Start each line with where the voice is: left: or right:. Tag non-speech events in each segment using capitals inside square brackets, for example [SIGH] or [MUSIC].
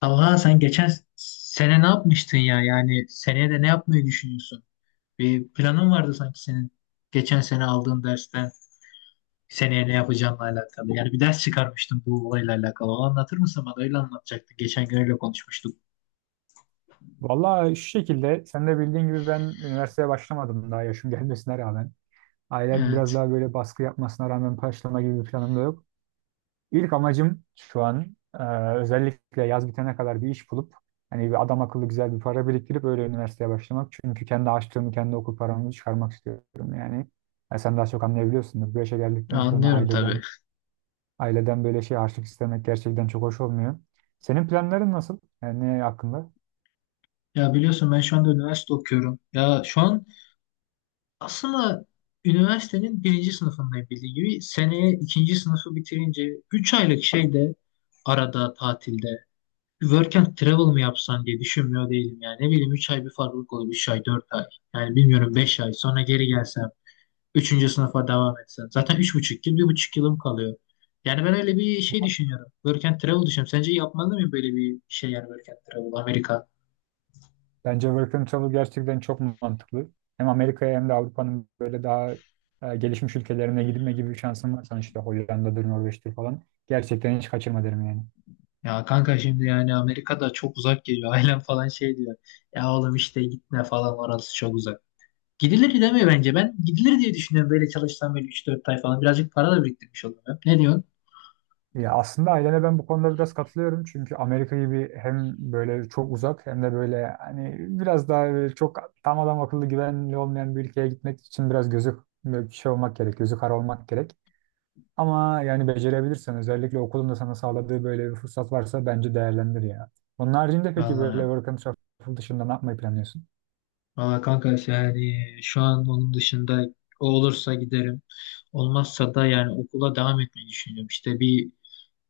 left: Talha sen geçen sene ne yapmıştın ya? Yani seneye de ne yapmayı düşünüyorsun? Bir planın vardı sanki senin geçen sene aldığın dersten seneye ne yapacağınla alakalı. Yani bir ders çıkarmıştın bu olayla alakalı. O anlatır mısın bana? Öyle anlatacaktı. Geçen gün öyle konuşmuştuk.
right: Vallahi şu şekilde sen de bildiğin gibi ben üniversiteye başlamadım daha yaşım gelmesine rağmen. Ailem biraz
left: Evet.
right: daha böyle baskı yapmasına rağmen başlama gibi bir planım da yok. İlk amacım şu an özellikle yaz bitene kadar bir iş bulup hani bir adam akıllı güzel bir para biriktirip öyle üniversiteye başlamak. Çünkü kendi açtığımı kendi okul paramı çıkarmak istiyorum yani. Ya sen daha çok anlayabiliyorsundur. Bu yaşa geldikten sonra
left: Anlıyorum tabii.
right: aileden böyle şey harçlık istemek gerçekten çok hoş olmuyor. Senin planların nasıl? Yani ne hakkında?
left: Ya biliyorsun ben şu anda üniversite okuyorum. Ya şu an aslında üniversitenin birinci sınıfındayım bildiğin gibi. Seneye ikinci sınıfı bitirince 3 aylık şeyde arada tatilde bir work and travel mı yapsan diye düşünmüyor değilim yani. Ne bileyim 3 ay bir farklılık olur. 3 ay 4 ay. Yani bilmiyorum 5 ay. Sonra geri gelsem. Üçüncü sınıfa devam etsem. Zaten 3,5 yıl bir buçuk yılım kalıyor. Yani ben öyle bir şey düşünüyorum. Work and travel düşünüyorum. Sence yapmalı mıyım böyle bir şey yani work and travel Amerika?
right: Bence work and travel gerçekten çok mantıklı. Hem Amerika'ya hem de Avrupa'nın böyle daha gelişmiş ülkelerine gidilme gibi bir şansın varsa hani işte Hollanda'dır, Norveç'tir falan. Gerçekten hiç kaçırma derim yani.
left: Ya kanka şimdi yani Amerika'da çok uzak geliyor. [LAUGHS] Ailem falan şey diyor. Ya oğlum işte gitme falan orası çok uzak. Gidilir demiyor bence. Ben gidilir diye düşünüyorum. Böyle çalışsam böyle üç dört ay falan. Birazcık para da biriktirmiş olurum. Ne diyorsun?
right: Ya aslında ailene ben bu konuda biraz katılıyorum. Çünkü Amerika gibi hem böyle çok uzak hem de böyle hani biraz daha böyle çok tam adam akıllı güvenli olmayan bir ülkeye gitmek için biraz gözü böyle şey olmak gerek, gözü kara olmak gerek. Ama yani becerebilirsen özellikle okulun da sana sağladığı böyle bir fırsat varsa bence değerlendir ya. Onun haricinde peki böyle
left: Vallahi
right: work and travel dışında ne yapmayı planlıyorsun?
left: Valla kanka işte yani şu an onun dışında o olursa giderim. Olmazsa da yani okula devam etmeyi düşünüyorum. İşte bir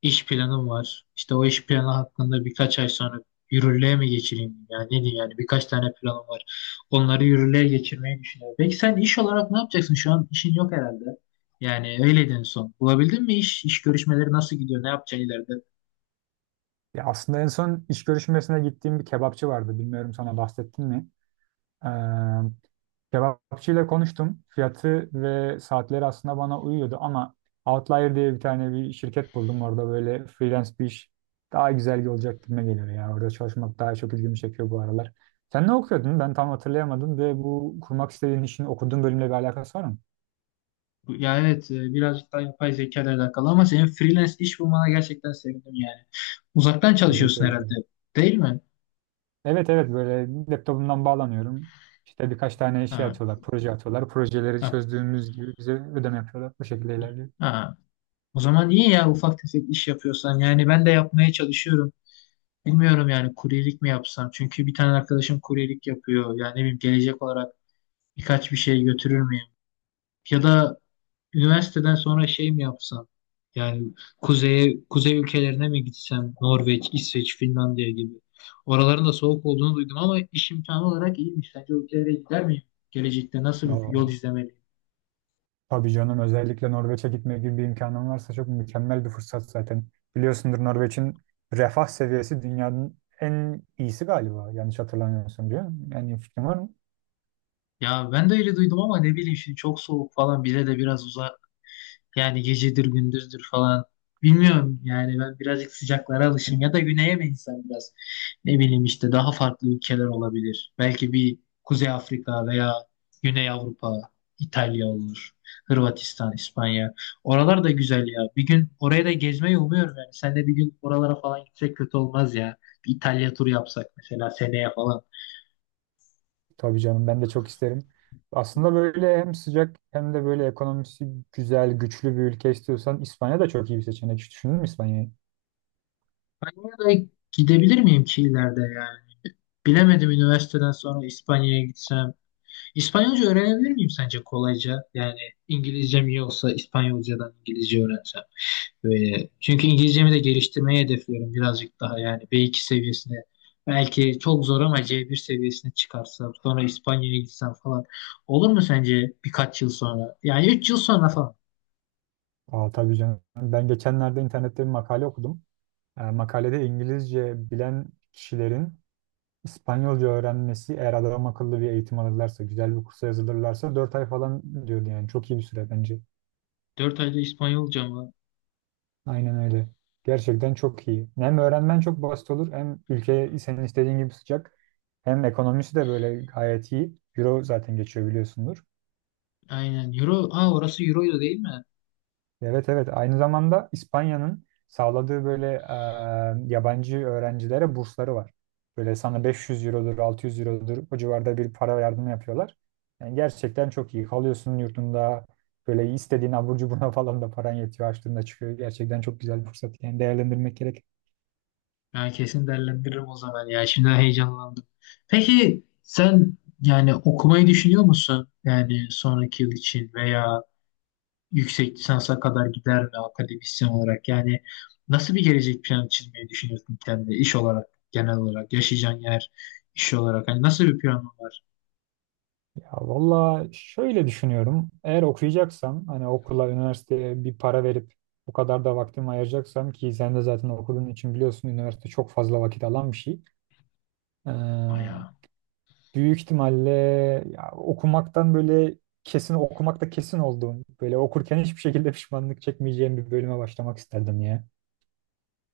left: iş planım var. İşte o iş planı hakkında birkaç ay sonra yürürlüğe mi geçireyim? Yani ne diyeyim yani birkaç tane planım var. Onları yürürlüğe geçirmeyi düşünüyorum. Peki sen iş olarak ne yapacaksın? Şu an işin yok herhalde. Yani öyleydin en son. Bulabildin mi iş? İş görüşmeleri nasıl gidiyor? Ne yapacaksın ileride?
right: Ya aslında en son iş görüşmesine gittiğim bir kebapçı vardı. Bilmiyorum sana bahsettim mi? Kebapçıyla konuştum. Fiyatı ve saatleri aslında bana uyuyordu ama Outlier diye bir tane bir şirket buldum. Orada böyle freelance bir iş daha güzel olacak gibime geliyor ya. Orada çalışmak daha çok ilgimi çekiyor bu aralar. Sen ne okuyordun? Ben tam hatırlayamadım ve bu kurmak istediğin işin okuduğun bölümle bir alakası var mı?
left: Yani evet birazcık daha yapay zeka ile alakalı ama senin freelance iş bulmana gerçekten sevindim yani. Uzaktan
right: Teşekkür
left: çalışıyorsun herhalde
right: ederim.
left: değil mi?
right: Evet, evet, böyle laptopumdan bağlanıyorum. İşte birkaç tane şey
left: Ha,
right: atıyorlar, proje atıyorlar. Projeleri
left: ha,
right: çözdüğümüz gibi bize ödeme yapıyorlar. Bu şekilde ilerliyor.
left: ha. O zaman iyi ya ufak tefek iş yapıyorsan. Yani ben de yapmaya çalışıyorum. Bilmiyorum yani kuryelik mi yapsam? Çünkü bir tane arkadaşım kuryelik yapıyor. Yani ne bileyim gelecek olarak birkaç bir şey götürür müyüm? Ya da üniversiteden sonra şey mi yapsam? Yani kuzeye, kuzey ülkelerine mi gitsem? Norveç, İsveç, Finlandiya gibi. Oraların da soğuk olduğunu duydum ama iş imkanı olarak iyiymiş. Sence o ülkelere gider miyim? Gelecekte nasıl bir yol
right: Oo.
left: izlemeliyim?
right: Tabii canım, özellikle Norveç'e gitme gibi bir imkanım varsa çok mükemmel bir fırsat zaten. Biliyorsundur, Norveç'in refah seviyesi dünyanın en iyisi galiba. Yanlış hatırlamıyorsam diyor. Yani iyi fikrim var mı?
left: Ya ben de öyle duydum ama ne bileyim şimdi çok soğuk falan bize de biraz yani gecedir gündüzdür falan. Bilmiyorum yani ben birazcık sıcaklara alışım ya da güneye mi insan biraz ne bileyim işte daha farklı ülkeler olabilir. Belki bir Kuzey Afrika veya Güney Avrupa, İtalya olur, Hırvatistan, İspanya. Oralar da güzel ya. Bir gün oraya da gezmeyi umuyorum yani. Sen de bir gün oralara falan gitsek kötü olmaz ya. Bir İtalya turu yapsak mesela seneye falan.
right: Tabii canım, ben de çok isterim. Aslında böyle hem sıcak hem de böyle ekonomisi güzel, güçlü bir ülke istiyorsan İspanya da çok iyi bir seçenek. Hiç düşündün mü İspanya'yı?
left: Ben oraya da gidebilir miyim ki ileride yani? Bilemedim üniversiteden sonra İspanya'ya gitsem. İspanyolca öğrenebilir miyim sence kolayca? Yani İngilizcem iyi olsa İspanyolcadan İngilizce öğrensem. Böyle. Çünkü İngilizcemi de geliştirmeyi hedefliyorum birazcık daha yani B2 seviyesine. Belki çok zor ama C1 seviyesine çıkarsam sonra İspanya'ya gitsem falan. Olur mu sence birkaç yıl sonra? Yani 3 yıl sonra falan.
right: Aa, tabii canım. Ben geçenlerde internette bir makale okudum. Makalede İngilizce bilen kişilerin İspanyolca öğrenmesi eğer adam akıllı bir eğitim alırlarsa, güzel bir kursa yazılırlarsa 4 ay falan diyordu yani. Çok iyi bir süre bence.
left: Dört ayda İspanyolca mı?
right: Aynen öyle. Gerçekten çok iyi. Hem öğrenmen çok basit olur hem ülke senin istediğin gibi sıcak. Hem ekonomisi de böyle gayet iyi. Euro zaten geçiyor biliyorsundur.
left: Aynen. Euro. Aa, orası Euro'ydu değil mi?
right: Evet, evet, aynı zamanda İspanya'nın sağladığı böyle yabancı öğrencilere bursları var. Böyle sana 500 eurodur, 600 eurodur, o civarda bir para yardımı yapıyorlar. Yani gerçekten çok iyi kalıyorsun yurtunda, böyle istediğin abur cubuna [LAUGHS] falan da paran yetiyor, açtığında çıkıyor. Gerçekten çok güzel bir fırsat yani, değerlendirmek gerek.
left: Ben kesin değerlendiririm o zaman ya. Şimdi heyecanlandım. Peki sen yani okumayı düşünüyor musun? Yani sonraki yıl için veya yüksek lisansa kadar gider mi akademisyen olarak? Yani nasıl bir gelecek planı çizmeyi düşünüyorsun kendine iş olarak, genel olarak, yaşayacağın yer iş olarak? Hani nasıl bir planın var?
right: Ya valla şöyle düşünüyorum, eğer okuyacaksam hani okula üniversiteye bir para verip bu kadar da vaktimi ayıracaksam, ki sen de zaten okuduğun için biliyorsun üniversite çok fazla vakit alan bir şey. Ee,
left: Bayağı.
right: Büyük ihtimalle ya, okumaktan böyle kesin okumakta kesin olduğum, böyle okurken hiçbir şekilde pişmanlık çekmeyeceğim bir bölüme başlamak isterdim ya.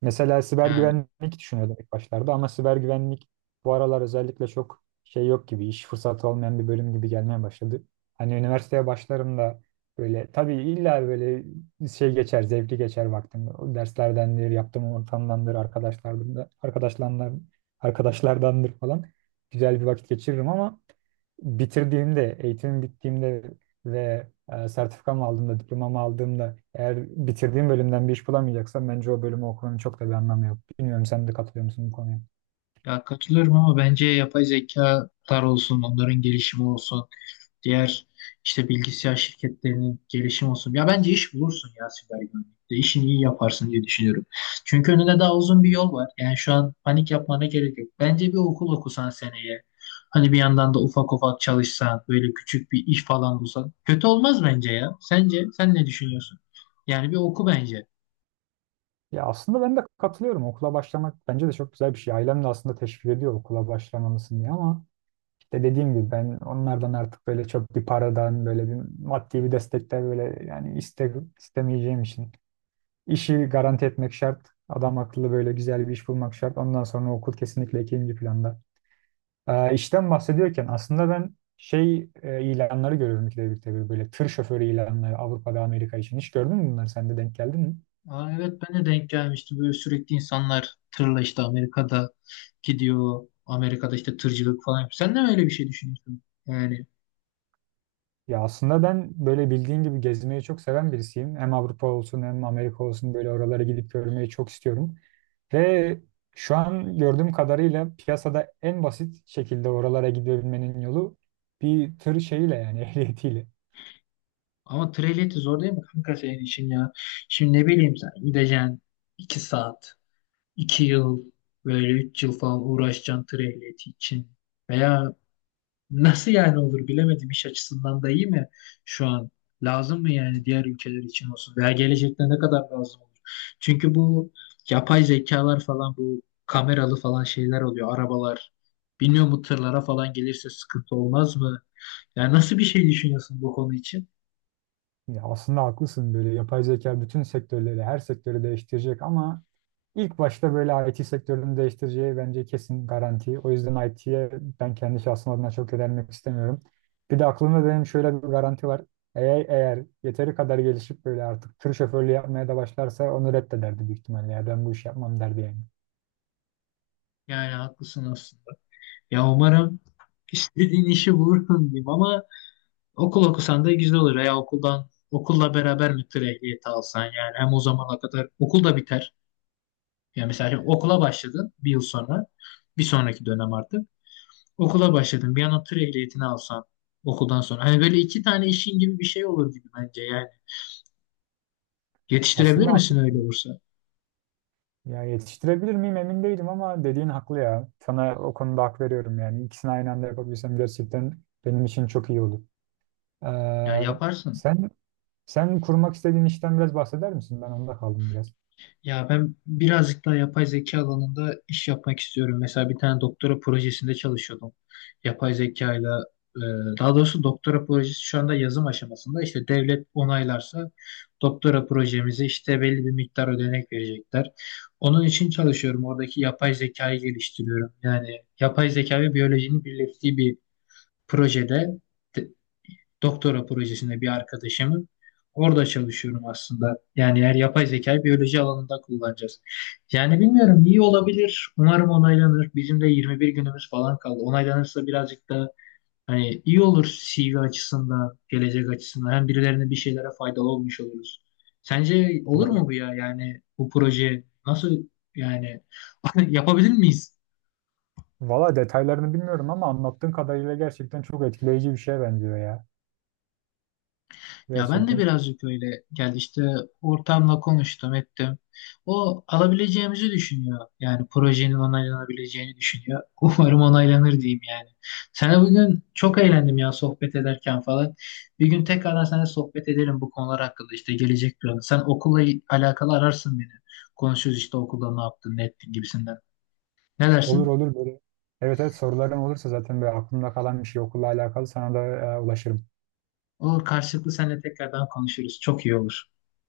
right: Mesela siber
left: Yani
right: güvenlik düşünüyordum ilk başlarda ama siber güvenlik bu aralar özellikle çok şey yok gibi, iş fırsatı olmayan bir bölüm gibi gelmeye başladı. Hani üniversiteye başlarım da böyle tabii illa böyle şey geçer, zevkli geçer vaktim. O derslerdendir, yaptığım ortamdandır, arkadaşlardan da, arkadaşlardandır falan. Güzel bir vakit geçiririm ama bitirdiğimde, eğitimim bittiğimde ve sertifikamı aldığımda, diplomamı aldığımda eğer bitirdiğim bölümden bir iş bulamayacaksam bence o bölümü okumanın çok da bir anlamı yok. Bilmiyorum, sen de katılıyor musun bu konuya?
left: ya katılıyorum ama bence yapay zekalar olsun, onların gelişimi olsun. Diğer işte bilgisayar şirketlerinin gelişim olsun. Ya bence iş bulursun ya siber güvenlikte. İşini iyi yaparsın diye düşünüyorum. Çünkü önünde daha uzun bir yol var. Yani şu an panik yapmana gerek yok. Bence bir okul okusan seneye. Hani bir yandan da ufak ufak çalışsan, böyle küçük bir iş falan bulsan. Kötü olmaz bence ya. Sence sen ne düşünüyorsun? Yani bir oku bence.
right: Ya aslında ben de katılıyorum. Okula başlamak bence de çok güzel bir şey. Ailem de aslında teşvik ediyor okula başlamalısın diye ama işte dediğim gibi ben onlardan artık böyle çok bir paradan böyle bir maddi bir destekler böyle yani istemeyeceğim için. İşi garanti etmek şart. Adam akıllı böyle güzel bir iş bulmak şart. Ondan sonra okul kesinlikle ikinci planda. İşten bahsediyorken aslında ben şey ilanları görüyorum ikide birlikte, tabii böyle tır şoförü ilanları Avrupa'da Amerika için. Hiç gördün mü bunları? Sen de denk geldin mi?
left: Aa, evet ben de denk gelmiştim. Böyle sürekli insanlar tırla işte Amerika'da gidiyor. Amerika'da işte tırcılık falan yapıyor. Sen de mi öyle bir şey düşünüyorsun? Yani
right: Ya aslında ben böyle bildiğin gibi gezmeyi çok seven birisiyim. Hem Avrupa olsun hem Amerika olsun böyle oralara gidip görmeyi çok istiyorum. Ve şu an gördüğüm kadarıyla piyasada en basit şekilde oralara gidebilmenin yolu bir tır şeyiyle, yani [LAUGHS] ehliyetiyle.
left: ama treliyeti zor değil mi kanka senin için ya? Şimdi ne bileyim sen gideceksin 2 saat, 2 yıl, böyle 3 yıl falan uğraşacaksın treliyeti için. Veya nasıl yani olur bilemedim iş açısından da iyi mi şu an? Lazım mı yani diğer ülkeler için olsun? Veya gelecekte ne kadar lazım olur? Çünkü bu yapay zekalar falan bu kameralı falan şeyler oluyor arabalar. Bilmiyorum bu tırlara falan gelirse sıkıntı olmaz mı? Yani nasıl bir şey düşünüyorsun bu konu için?
right: Ya aslında haklısın, böyle yapay zeka bütün sektörleri, her sektörü değiştirecek ama İlk başta böyle IT sektörünü değiştireceği bence kesin garanti. O yüzden IT'ye ben kendi şahsım adına çok yönelmek istemiyorum. Bir de aklımda benim şöyle bir garanti var. Eğer yeteri kadar gelişip böyle artık tır şoförlüğü yapmaya da başlarsa onu reddederdi büyük ihtimalle. Ya ben bu işi yapmam derdi yani.
left: Yani haklısın aslında. Ya umarım istediğin işi bulursun diyeyim ama okul okusan da güzel olur ya okuldan okulla beraber müftü ehliyeti alsan yani hem o zamana kadar okul da biter. Yani mesela şimdi okula başladın bir yıl sonra bir sonraki dönem artık okula başladın bir an tır ehliyetini alsan okuldan sonra hani böyle iki tane işin gibi bir şey olur gibi bence yani yetiştirebilir
right: Aslında haklı.
left: misin öyle olursa?
right: Ya yetiştirebilir miyim emin değilim ama dediğin haklı ya. Sana o konuda hak veriyorum yani. İkisini aynı anda yapabilsem gerçekten benim için çok iyi olur.
left: Ya
right: Ee,
left: yaparsın.
right: sen sen kurmak istediğin işten biraz bahseder misin? Ben onda kaldım biraz.
left: Ya ben birazcık daha yapay zeka alanında iş yapmak istiyorum. Mesela bir tane doktora projesinde çalışıyordum. Yapay zekayla e, daha doğrusu doktora projesi şu anda yazım aşamasında. İşte devlet onaylarsa doktora projemize işte belli bir miktar ödenek verecekler. Onun için çalışıyorum. Oradaki yapay zekayı geliştiriyorum. Yani yapay zeka ve biyolojinin birleştiği bir projede doktora projesinde bir arkadaşımın. Orada çalışıyorum aslında. Yani eğer yapay zekayı biyoloji alanında kullanacağız. Yani bilmiyorum iyi olabilir. Umarım onaylanır. Bizim de 21 günümüz falan kaldı. Onaylanırsa birazcık da hani iyi olur CV açısından, gelecek açısından. Hem birilerine bir şeylere faydalı olmuş oluruz. Sence olur mu
right: Val-
left: bu ya? Yani bu proje nasıl yani [LAUGHS] yapabilir miyiz?
right: Valla detaylarını bilmiyorum ama anlattığın kadarıyla gerçekten çok etkileyici bir şeye benziyor ya.
left: Ya ben de
right: Gerçekten.
left: birazcık öyle geldi işte ortamla konuştum ettim. O alabileceğimizi düşünüyor. Yani projenin onaylanabileceğini düşünüyor. [LAUGHS] Umarım onaylanır diyeyim yani. Sana bugün çok eğlendim ya sohbet ederken falan. Bir gün tekrardan seninle sohbet edelim bu konular hakkında işte gelecek planı. Sen okulla alakalı ararsın beni. Konuşuruz işte okulda ne yaptın ne ettin gibisinden. Ne
right: Olur
left: dersin?
right: olur böyle. Evet, evet, sorularım olursa zaten böyle aklımda kalan bir şey okulla alakalı sana da ulaşırım.
left: Olur karşılıklı seninle tekrardan konuşuruz. Çok iyi olur.